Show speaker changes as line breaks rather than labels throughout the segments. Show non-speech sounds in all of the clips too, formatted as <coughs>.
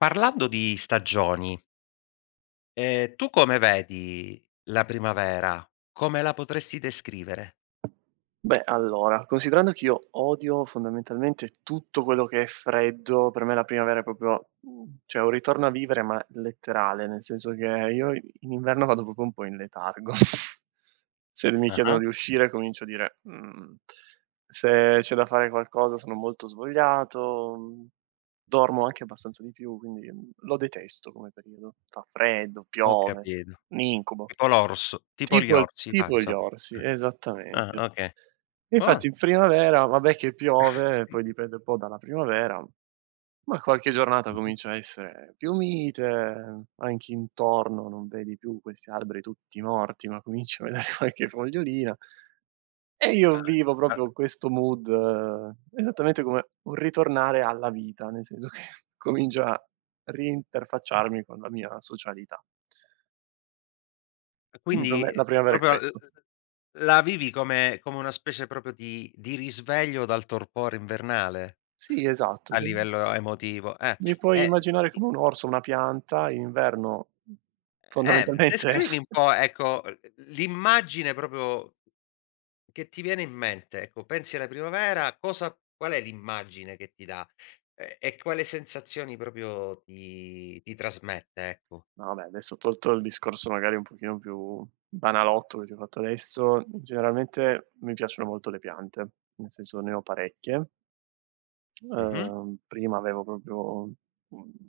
Parlando di stagioni ehm, tu come vedi la primavera? Come la potresti descrivere?
Beh, allora, considerando che io odio fondamentalmente tutto quello che è freddo, per me la primavera è proprio, mhmm cioè un ritorno a vivere ma letterale, nel senso che io i in inverno vado proprio un po' in letargo. <chuckles> Se mi chiedono
Ah-ah.
di uscire comincio a dire: "Mhmm, se c'è da fare qualcosa sono molto svogliato", mhmm, dormo anche abbastanza di più quindi, mhmm, lo detesto come periodo. Fa freddo,
Ho
piove,
capito.
un incubo.
Tipo l'orso tipo gli
Tipo il
orsi va,
tipo gli
insomma,
orsi,
eh. Eh,
esattamente.
okay.
Infatti
Ua
in primavera vabbè che piove e poi
<chuckles>
dipende un po' dalla primavera, ma qualche giornata
Mh-Mh.
comincia a essere più mite, anche intorno non vedi più questi alberi tutti morti ma cominci a vedere qualche fogliolina E io vivo proprio questo mood, esattamente come un ritornare alla vita, nel senso che comincio a ri-interfacciarmi con la mia socialità.
E
Quindi per
quindi
me la
uhm,
primavera è
proprio uhm,
questo.
la vivi come come una specie proprio di di risveglio dal torpore invernale.
Sì esatto,
A
cioè
livello a emotivo, ehm,
Mi puoi
e
immaginare
i
come un orso o una pianta, in inverno
Eh
fondamentalmente
descrivimi un
<chuckles>
po', ecco, l l'immagine proprio che ti viene in mente ecco, pensi alla primavera, cosa qual è l'immagine che ti da? Ehm e quale sensazioni proprio ti ti trasmette, ecco?
No, vabbè adesso tolto il discorso magari un pochino più banalotto, che ti ho fatto adesso, generalmente mi piacciono molto le piante, nel senso, ne ho parecchie
Mh-Mh.
ehm, prima avevo proprio, mhmm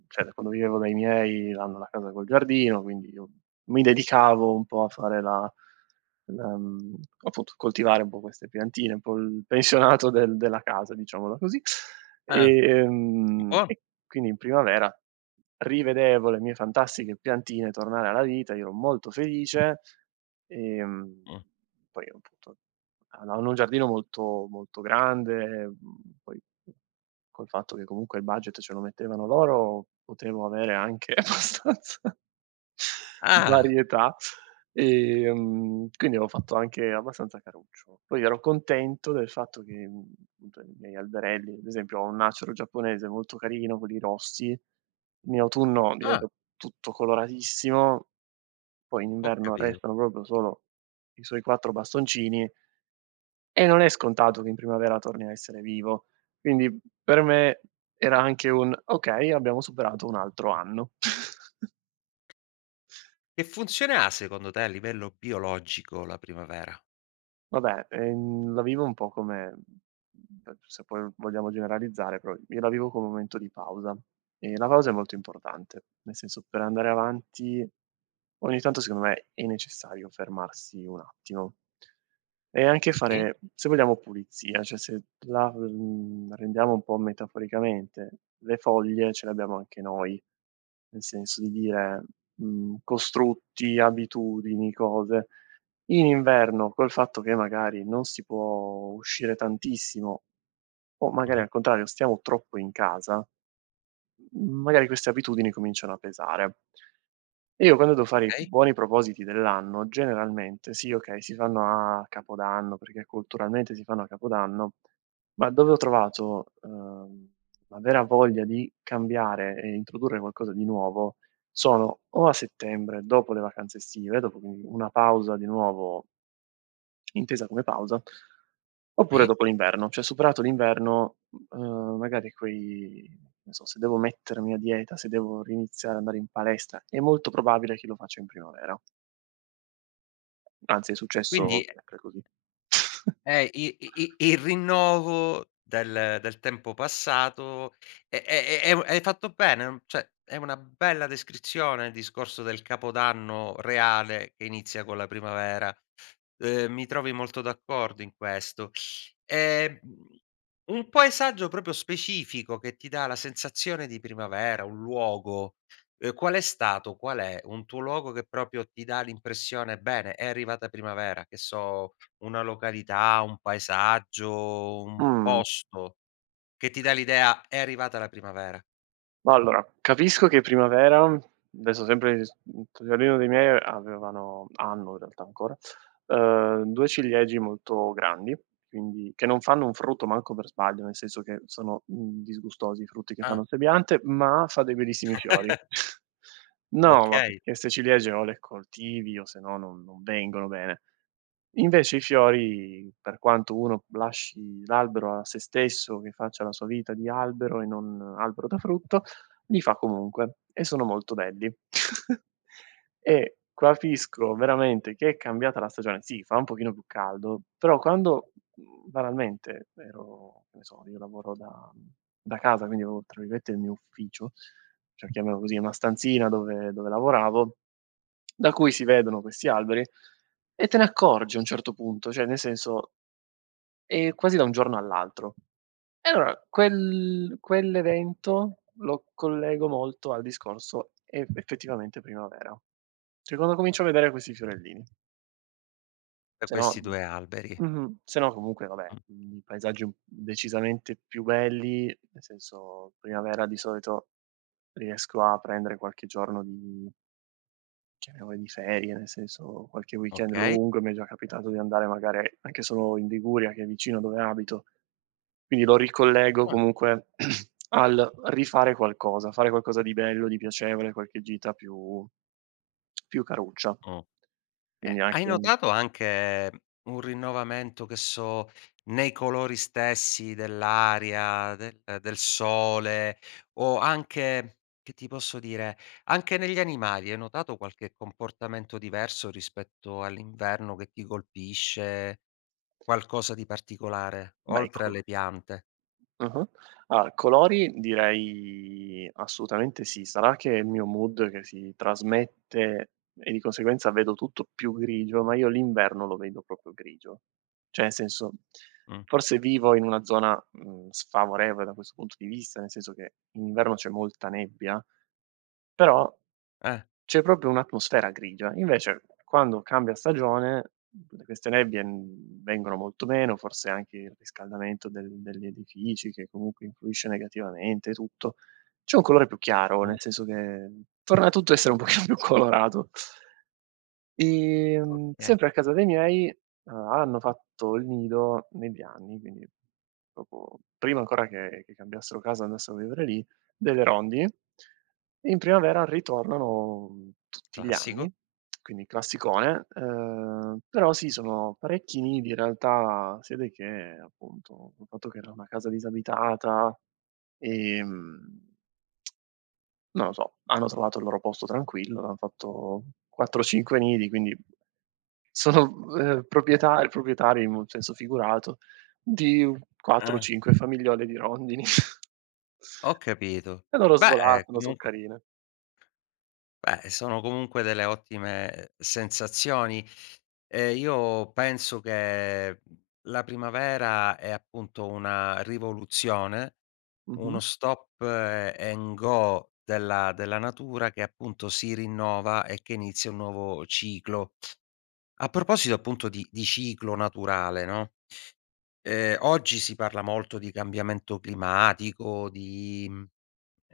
cioè da quando vivevo dai miei hanno la casa col giardino, quindi io mi dedicavo un po' a fare la la mhmm, appunto coltivare un po' queste piantine, un po' il pensionato del della casa, diciamola così,
Ah.
ehm,
Buono.
e quindi in primavera rivedevo le mie fantastiche piantine tornare alla vita, io ero molto felice, ehm,
Mh.
poi appunto ha hanno un giardino molto, molto grande, ehm, poi col fatto che comunque il budget ce lo mettevano loro, potevo avere anche abbastanza
Ah!
varietà, ehm, quindi avo fatto anche abbastanza caruccio. Poi ero contento del fatto che, mhmm, cioè, i miei alberelli, ad esempio, ho un acero giapponese molto carino, quelli rossi, in autunno
Ah!
diventa tutto coloratissimo, poi in
Ho
inverno
capito.
restano proprio solo i suoi 4 bastoncini e non è scontato che in primavera torni a essere vivo. Quindi, per me era anche un: "Okay, abbiamo superato un altro anno". <chuckles>
Che funzione ha secondo te, a livello biologico, la primavera?
Vabbè, ehm, la vivo un po' come- ehm, se poi vogliamo generalizzare- però io la vivo come un momento di pausa, e la pausa è molto importante, nel senso, per andare avanti, ogni tanto secondo me è necessario fermarsi un attimo. E anche
Sì.
fare, se vogliamo, pulizia cioè se t la mhmm, rendiamo un po' metaforicamente, le foglie ce le abbiamo anche noi, nel senso di dire, mhmm, costrutti, abitudini, cose; in inverno col fatto che, magari, non si può uscire tantissimo o magari
Mh-mh.
al contrario, stiamo troppo in casa, mhmm, magari queste abitudini cominciano a pesare. Io, quando do fare i
Okay.
buoni propositi dell'anno, generalmente sì, okay, si fanno a Capodanno, perché culturalmente si fanno a Capodanno, ma dove ho trovato, ehm, la vera voglia di cambiare e introdurre qualcosa di nuovo sono o a settembre, dopo le vacanze estive, dopo, quindi, una pausa di nuovo intesa come pausa, oppure
Sì.
dopo l'inverno, cioè superato l'inverno, ehm, magari quei che ne so, se devo mettermi a dieta, se devo riniziare a andare in palestra, è molto probabile che lo faccia in primavera. Anzi, è successo
Quindi
sempre così. <chuckles>
È i i i il rinnovo del del tempo passato e e e e un e hai fatto bene uhm cioè, è una bella descrizione il discorso del Capodanno reale che inizia con la primavera. Ehm, mi trovi molto d'accordo in questo. Ehm, mhmm, un paesaggio proprio specifico che ti dà la sensazione di primavera, un luogo, ehm, qual è stato? Qual è un tuo luogo che proprio ti dà l'impressione: "Bene, è arrivata primavera", che so, una località, un paesaggio, un
Mhmm.
posto che ti dà l'idea: è arrivata la primavera?
Mah, allora, capisco che è primavera adesso, sempre s mhmm, t giardino dei miei avevano hanno, in realtà, ancora, ehm, 2 ciliegi molto grandi. Quindi che non fanno un frutto manco per sbaglio, nel senso che sono, mhmm, disgustosi i frutti che
Ah.
fanno 'ste piante, ma fa dei bellissimi fiori.
<laughs>
<chuckles> No, ma
Okay.
perché 'ste ciliegie o le coltivi o, se no, non non vengono bene. Invece i fiori, per quanto uno lasci l'albero a se stesso, che faccia la sua vita di albero e non albero da frutto, li fa comunque. E sono molto belli. <chuckles> E capisco veramente che è cambiata la stagione sì, fa un pochino più caldo, però quando, mhmm, banalmente, ero che ne so, io lavoro da da casa, quindi ho, tra virgolette, "il mio ufficio", cioè, chiamiamolo così, una stanzina dove dove lavoravo, <clicks tongue> da cui si vedono questi alberi, e te ne accorgi a un certo punto. Cioè, nel senso è quasi da un giorno all'altro. E allora, quel quell'evento lo collego molto al discorso: è effettivamente primavera. Cioè, quando comincio a vedere questi fiorellini.
Da
Se no
questi 2 alberi.
mh-mh, sennò comunque vabbè,
Mh.
i paesaggi, un decisamente più belli, nel senso primavera, di solito riesco a prendere qualche giorno di chiamiamole di ferie, nel senso, qualche weekend
Okay.
lungo, e mi è già capitato di andare, magari, anche solo in Liguria, che è vicino dove abito, quindi lo ricollego
Ah.
comunque <clears throat> al rifare qualcosa, fare qualcosa di bello, di piacevole, qualche gita più <smacks lips> più caruccia.
Uhm. Ehm,
Quindi
hai
anche un
notato anche un rinnovamento, che so, nei colori stessi dell'aria, del del sole? O anche, che ti posso dire, anche negli animali? Hai notato qualche comportamento diverso rispetto all'inverno, che ti colpisce? Qualcosa di particolare,
Bei
oltre
co
alle piante?
Ah-ah. Allora, colori direi, assolutamente sì. Sarà che è il mio mood che si trasmette e, di conseguenza, vedo tutto più grigio, ma io l'inverno lo vedo proprio grigio. Cioè, senso,
Mh.
forse vivo in una zona, mhmm, sfavorevole da questo punto di vista, nel senso che in inverno c'è molta nebbia, però
Eh.
c'è proprio un'atmosfera grigia. Invece, quando cambia stagione, queste nebbie, mhmm, vengono molto meno forse anche il riscaldamento del degli edifici che, comunque, influisce negativamente e tutto. C'è un colore più chiaro,
Mh.
nel senso che torna tutto a essere un pochino più colorato. Ehm,
Okay.
sempre a casa dei miei, uhm, hanno fatto il nido, negli anni, quindi proprio prima ancora che che cambiassero casa, andassero a vivere lì, delle rondini. In primavera ritornano, mhmm, tutti gli
Classico.
anni, <smacks lips> quindi classicone, ehm, però sì, sono parecchi nidi. In realtà si vede che, appunto, col fatto che era una casa disabitata, ehm <tsk> non lo so. Hanno trovato il loro posto tranquillo, hanno fatto 4 o 5 nidi, quindi sono, ehm, proprieta proprietari in un senso figurato di 4 o
Ah
5 famigliole di rondini. <chuckles>
Ho capito.
E loro
Beh,
svolazzano, so'
comunque
carine.
Beh, sono comunque delle ottime sensazioni e io penso che la primavera è, appunto, una rivoluzione, uno
Mh-mh.
stop a and go della della natura che, appunto, si rinnova e che inizia un nuovo ciclo. A proposito, appunto, di di ciclo naturale, no, ehm, oggi si parla molto di cambiamento climatico, di mhmm,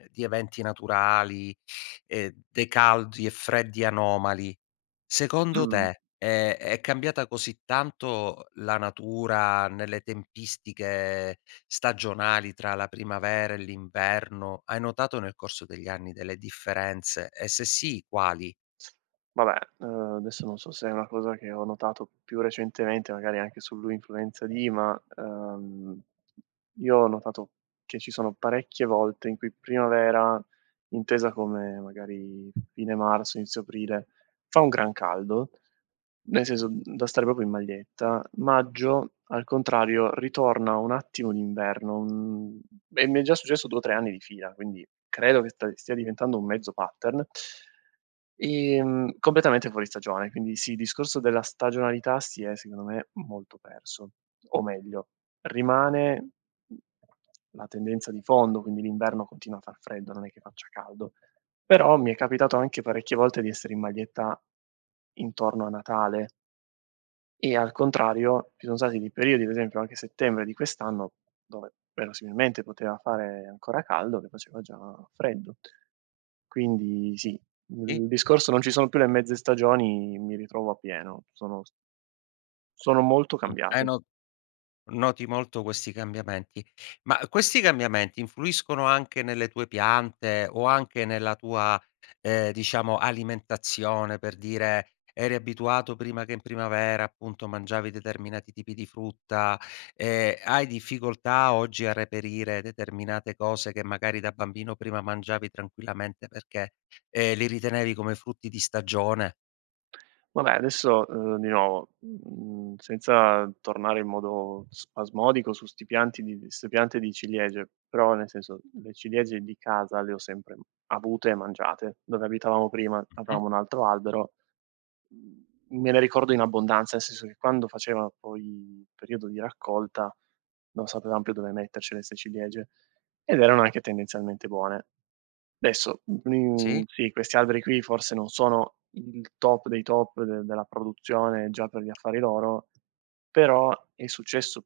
di eventi naturali e dei caldi e freddi anomali. Secondo
Mh.
te, ehm, è cambiata così tanto la natura nelle tempistiche stagionali tra la primavera e l'inverno? Hai notato nel corso degli anni delle differenze e, se sì, quali?
Vabbè, ehm, adesso non so se è una cosa che ho notato più recentemente, magari anche sull'influenza di ma, ehm, io ho notato che ci sono parecchie volte in cui primavera, intesa come, magari, fine marzo, inizio aprile, fa un gran caldo. Nel senso, mhmm, da stare proprio in maglietta. Maggio, al contrario, ritorna un attimo l'inverno, mhmm, e mi è già successo 2 o 3 anni di fila, quindi credo che st stia diventando un mezzo pattern ehm, completamente fuori stagione, quindi, sì, il discorso della stagionalità si è, secondo me, molto perso. O meglio, rimane la tendenza di fondo. Quindi l'inverno continua a far freddo, non è che faccia caldo. Però mi è capitato anche parecchie volte di essere in maglietta intorno a Natale. E al contrario, ci son stati dei periodi, per esempio anche settembre di quest'anno, dove verosimilmente poteva fare ancora caldo, che faceva già freddo. Quindi sì,
I?
il discorso non ci sono più le mezze stagioni mi ritrovo appieno sono s sono molto
Uhm, hai
cambiati.
no noti molto questi cambiamenti. Ma questi cambiamenti influiscono anche nelle tue piante o anche nella tua, ehm, diciamo, alimentazione? Per dire: eri abituato prima che in primavera, appunto, mangiavi determinati tipi di frutta, ehm, hai difficoltà oggi a reperire determinate cose che, magari, da bambino prima mangiavi tranquillamente perché, ehm, li ritenevi come frutti di stagione?
Vabbè, adesso, ehm, di nuovo, uhm, senza tornare in modo spasmodico su 'sti pianti di 'ste piante di ciliegie, però, nel senso, le ciliegie di casa le ho sempre avute e mangiate. Dove abitavamo prima
Mh-mh.
avevamo un altro albero, mhmm, me le ricordo in abbondanza, nel senso che, quando faceva poi periodo di raccolta, non sapevam più dove mettercele 'ste ciliegie, ed erano anche tendenzialmente buone. Adesso, mhmm,
Sì.
sì, questi alberi qui forse non sono il top dei top de della produzione già per gli affari loro, però è successo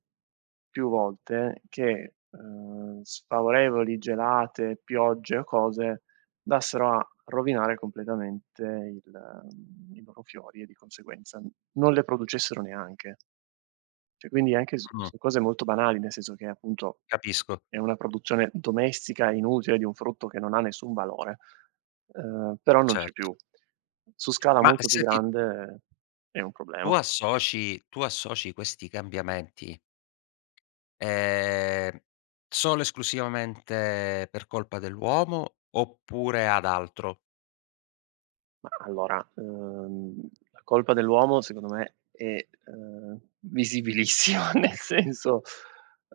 più volte che, ehm, sfavorevoli gelate, piogge o cose andassero a rovinare completamente il i loro fiori e, di conseguenza, non le producessero neanche. Cioè, quindi anche su
Mh.
su cose molto banali, nel senso che, appunto,
Capisco.
è una produzione domestica e inutile, di un frutto che non ha nessun valore, ehm, però non
Cer
c'è più. Su scala
Ma,
molto più
senti
grande, è un
tu
problema.
associ, tu associ questi cambiamenti ehm, solo esclusivamente per colpa dell'uomo, oppure ad altro?
Mah allora, ehm, la colpa dell'uomo secondo me è, ehm, visibilissima, nel senso,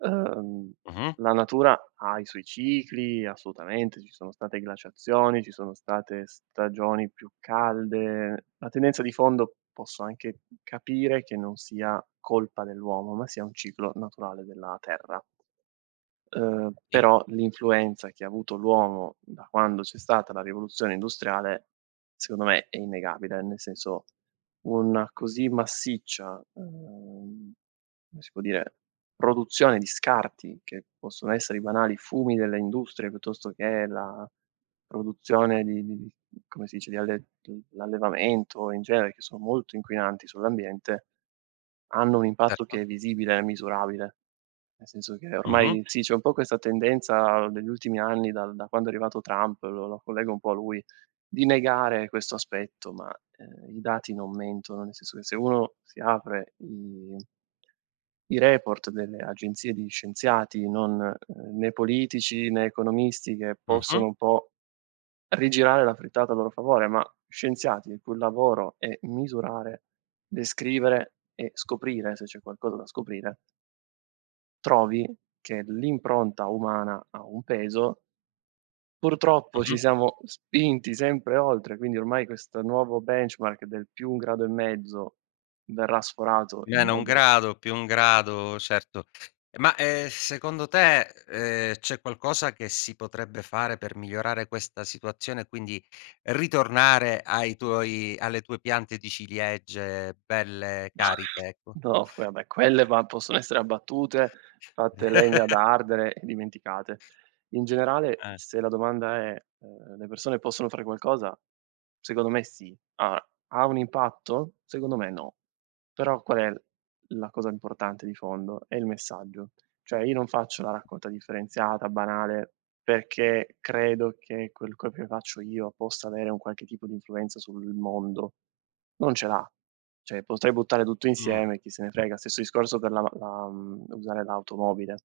ehm,
Mh-mh.
la natura ha i suoi cicli, assolutamente, ci sono state glaciazioni, ci sono state stagioni più calde; la tendenza di fondo, posso anche capire che non sia colpa dell'uomo, ma sia un ciclo naturale della terra. Ehm,
Sì.
però l'influenza che ha avuto l'uomo, da quando c'è stata la rivoluzione industriale, secondo me, è innegabile. Nel senso, una così massiccia, ehm, come si può dire? Produzione di scarti, che possono essere i banali fumi delle industrie, piuttosto che la produzione di di-di come si dice, di alle d l'allevamento in genere, che sono molto inquinanti sull'ambiente, hanno un impatto che
Certo.
è visibile e misurabile. Nel senso che, ormai,
Mh-mh.
sì, c'è un po' questa tendenza degli ultimi anni, dal da quando è arrivato Trump, lo lo collego un po' a lui, di negare questo aspetto, ma, ehm, i dati non mentono. Nel senso che, se uno si apre i i report delle agenzie di scienziati, non, ehm, né politici né economisti, che
Mh-mh.
possono un po' rigirare la frittata a loro favore, ma scienziati, il cui lavoro è misurare, descrivere e scoprire se c'è qualcosa da scoprire trovi che l'impronta umana ha un peso purtroppo, ci
Mh-mh.
siamo spinti sempre oltre, quindi ormai questo nuovo benchmark del +1 e mezzo, verrà sforato in
-1
modo
grado, +1 grado, certo. Ma, ehm, secondo te, ehm, c'è qualcosa che si potrebbe fare per migliorare questa situazione e, quindi, ritornare ai tuoi alle tue piante di ciliegie belle cariche, ecco?
no, poi vabbè, va quelle possono essere abbattute, fatte legna da
<laughs>
ardere e dimenticate. In generale,
Eh.
se la domanda è: ehm, le persone possono fare qualcosa? Secondo me sì. Allora, ha un impatto? Secondo me no. Però qual è la cosa importante di fondo? È il messaggio. Cioè, io non faccio la raccolta differenziata banale, perché credo che quel quel che faccio io possa avere un qualche tipo di influenza sul mondo. Non ce l'ha. Cioè, potrei buttare tutto
Mh.
insieme e chi se ne frega. Stesso discorso per la la mhmm, usare l'automobile.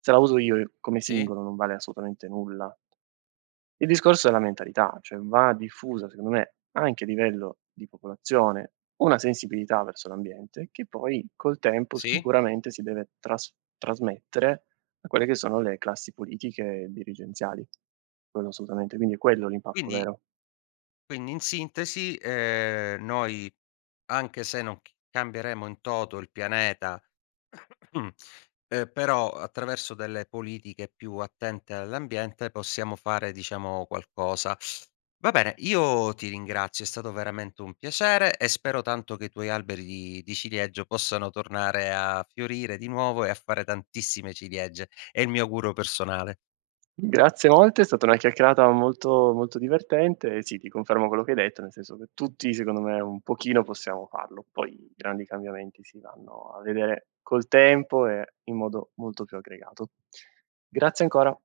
Se la uso io, come
Sì.
singolo, non vale assolutamente nulla. Il discorso è la mentalità, cioè va diffusa, secondo me, anche a livello di popolazione, una sensibilità verso l'ambiente, che poi, col tempo,
Sì.
sicuramente, si deve tras trasmettere a quelle che sono le classi politiche dirigenziali. Quello assolutamente, quindi è quello l'impatto
Quindi
vero.
quindi, in sintesi, ehm, noi, anche se non c cambieremo in toto il pianeta, <coughs> ehm, però, attraverso delle politiche più attente all'ambiente, possiamo fare, diciamo, qualcosa. Va bene, io ti ringrazio, è stato veramente un piacere. E spero tanto che i tuoi alberi di di ciliegio possano tornare a fiorire di nuovo e a fare tantissime ciliegie. È il mio augurio personale.
Grazie molte, è stata una chiacchierata molto, molto divertente, sì ti confermo quello che hai detto, nel senso che tutti, secondo me, un pochino possiamo farlo. Poi i grandi cambiamenti si vanno a vedere col tempo e in modo molto più aggregato. Grazie ancora!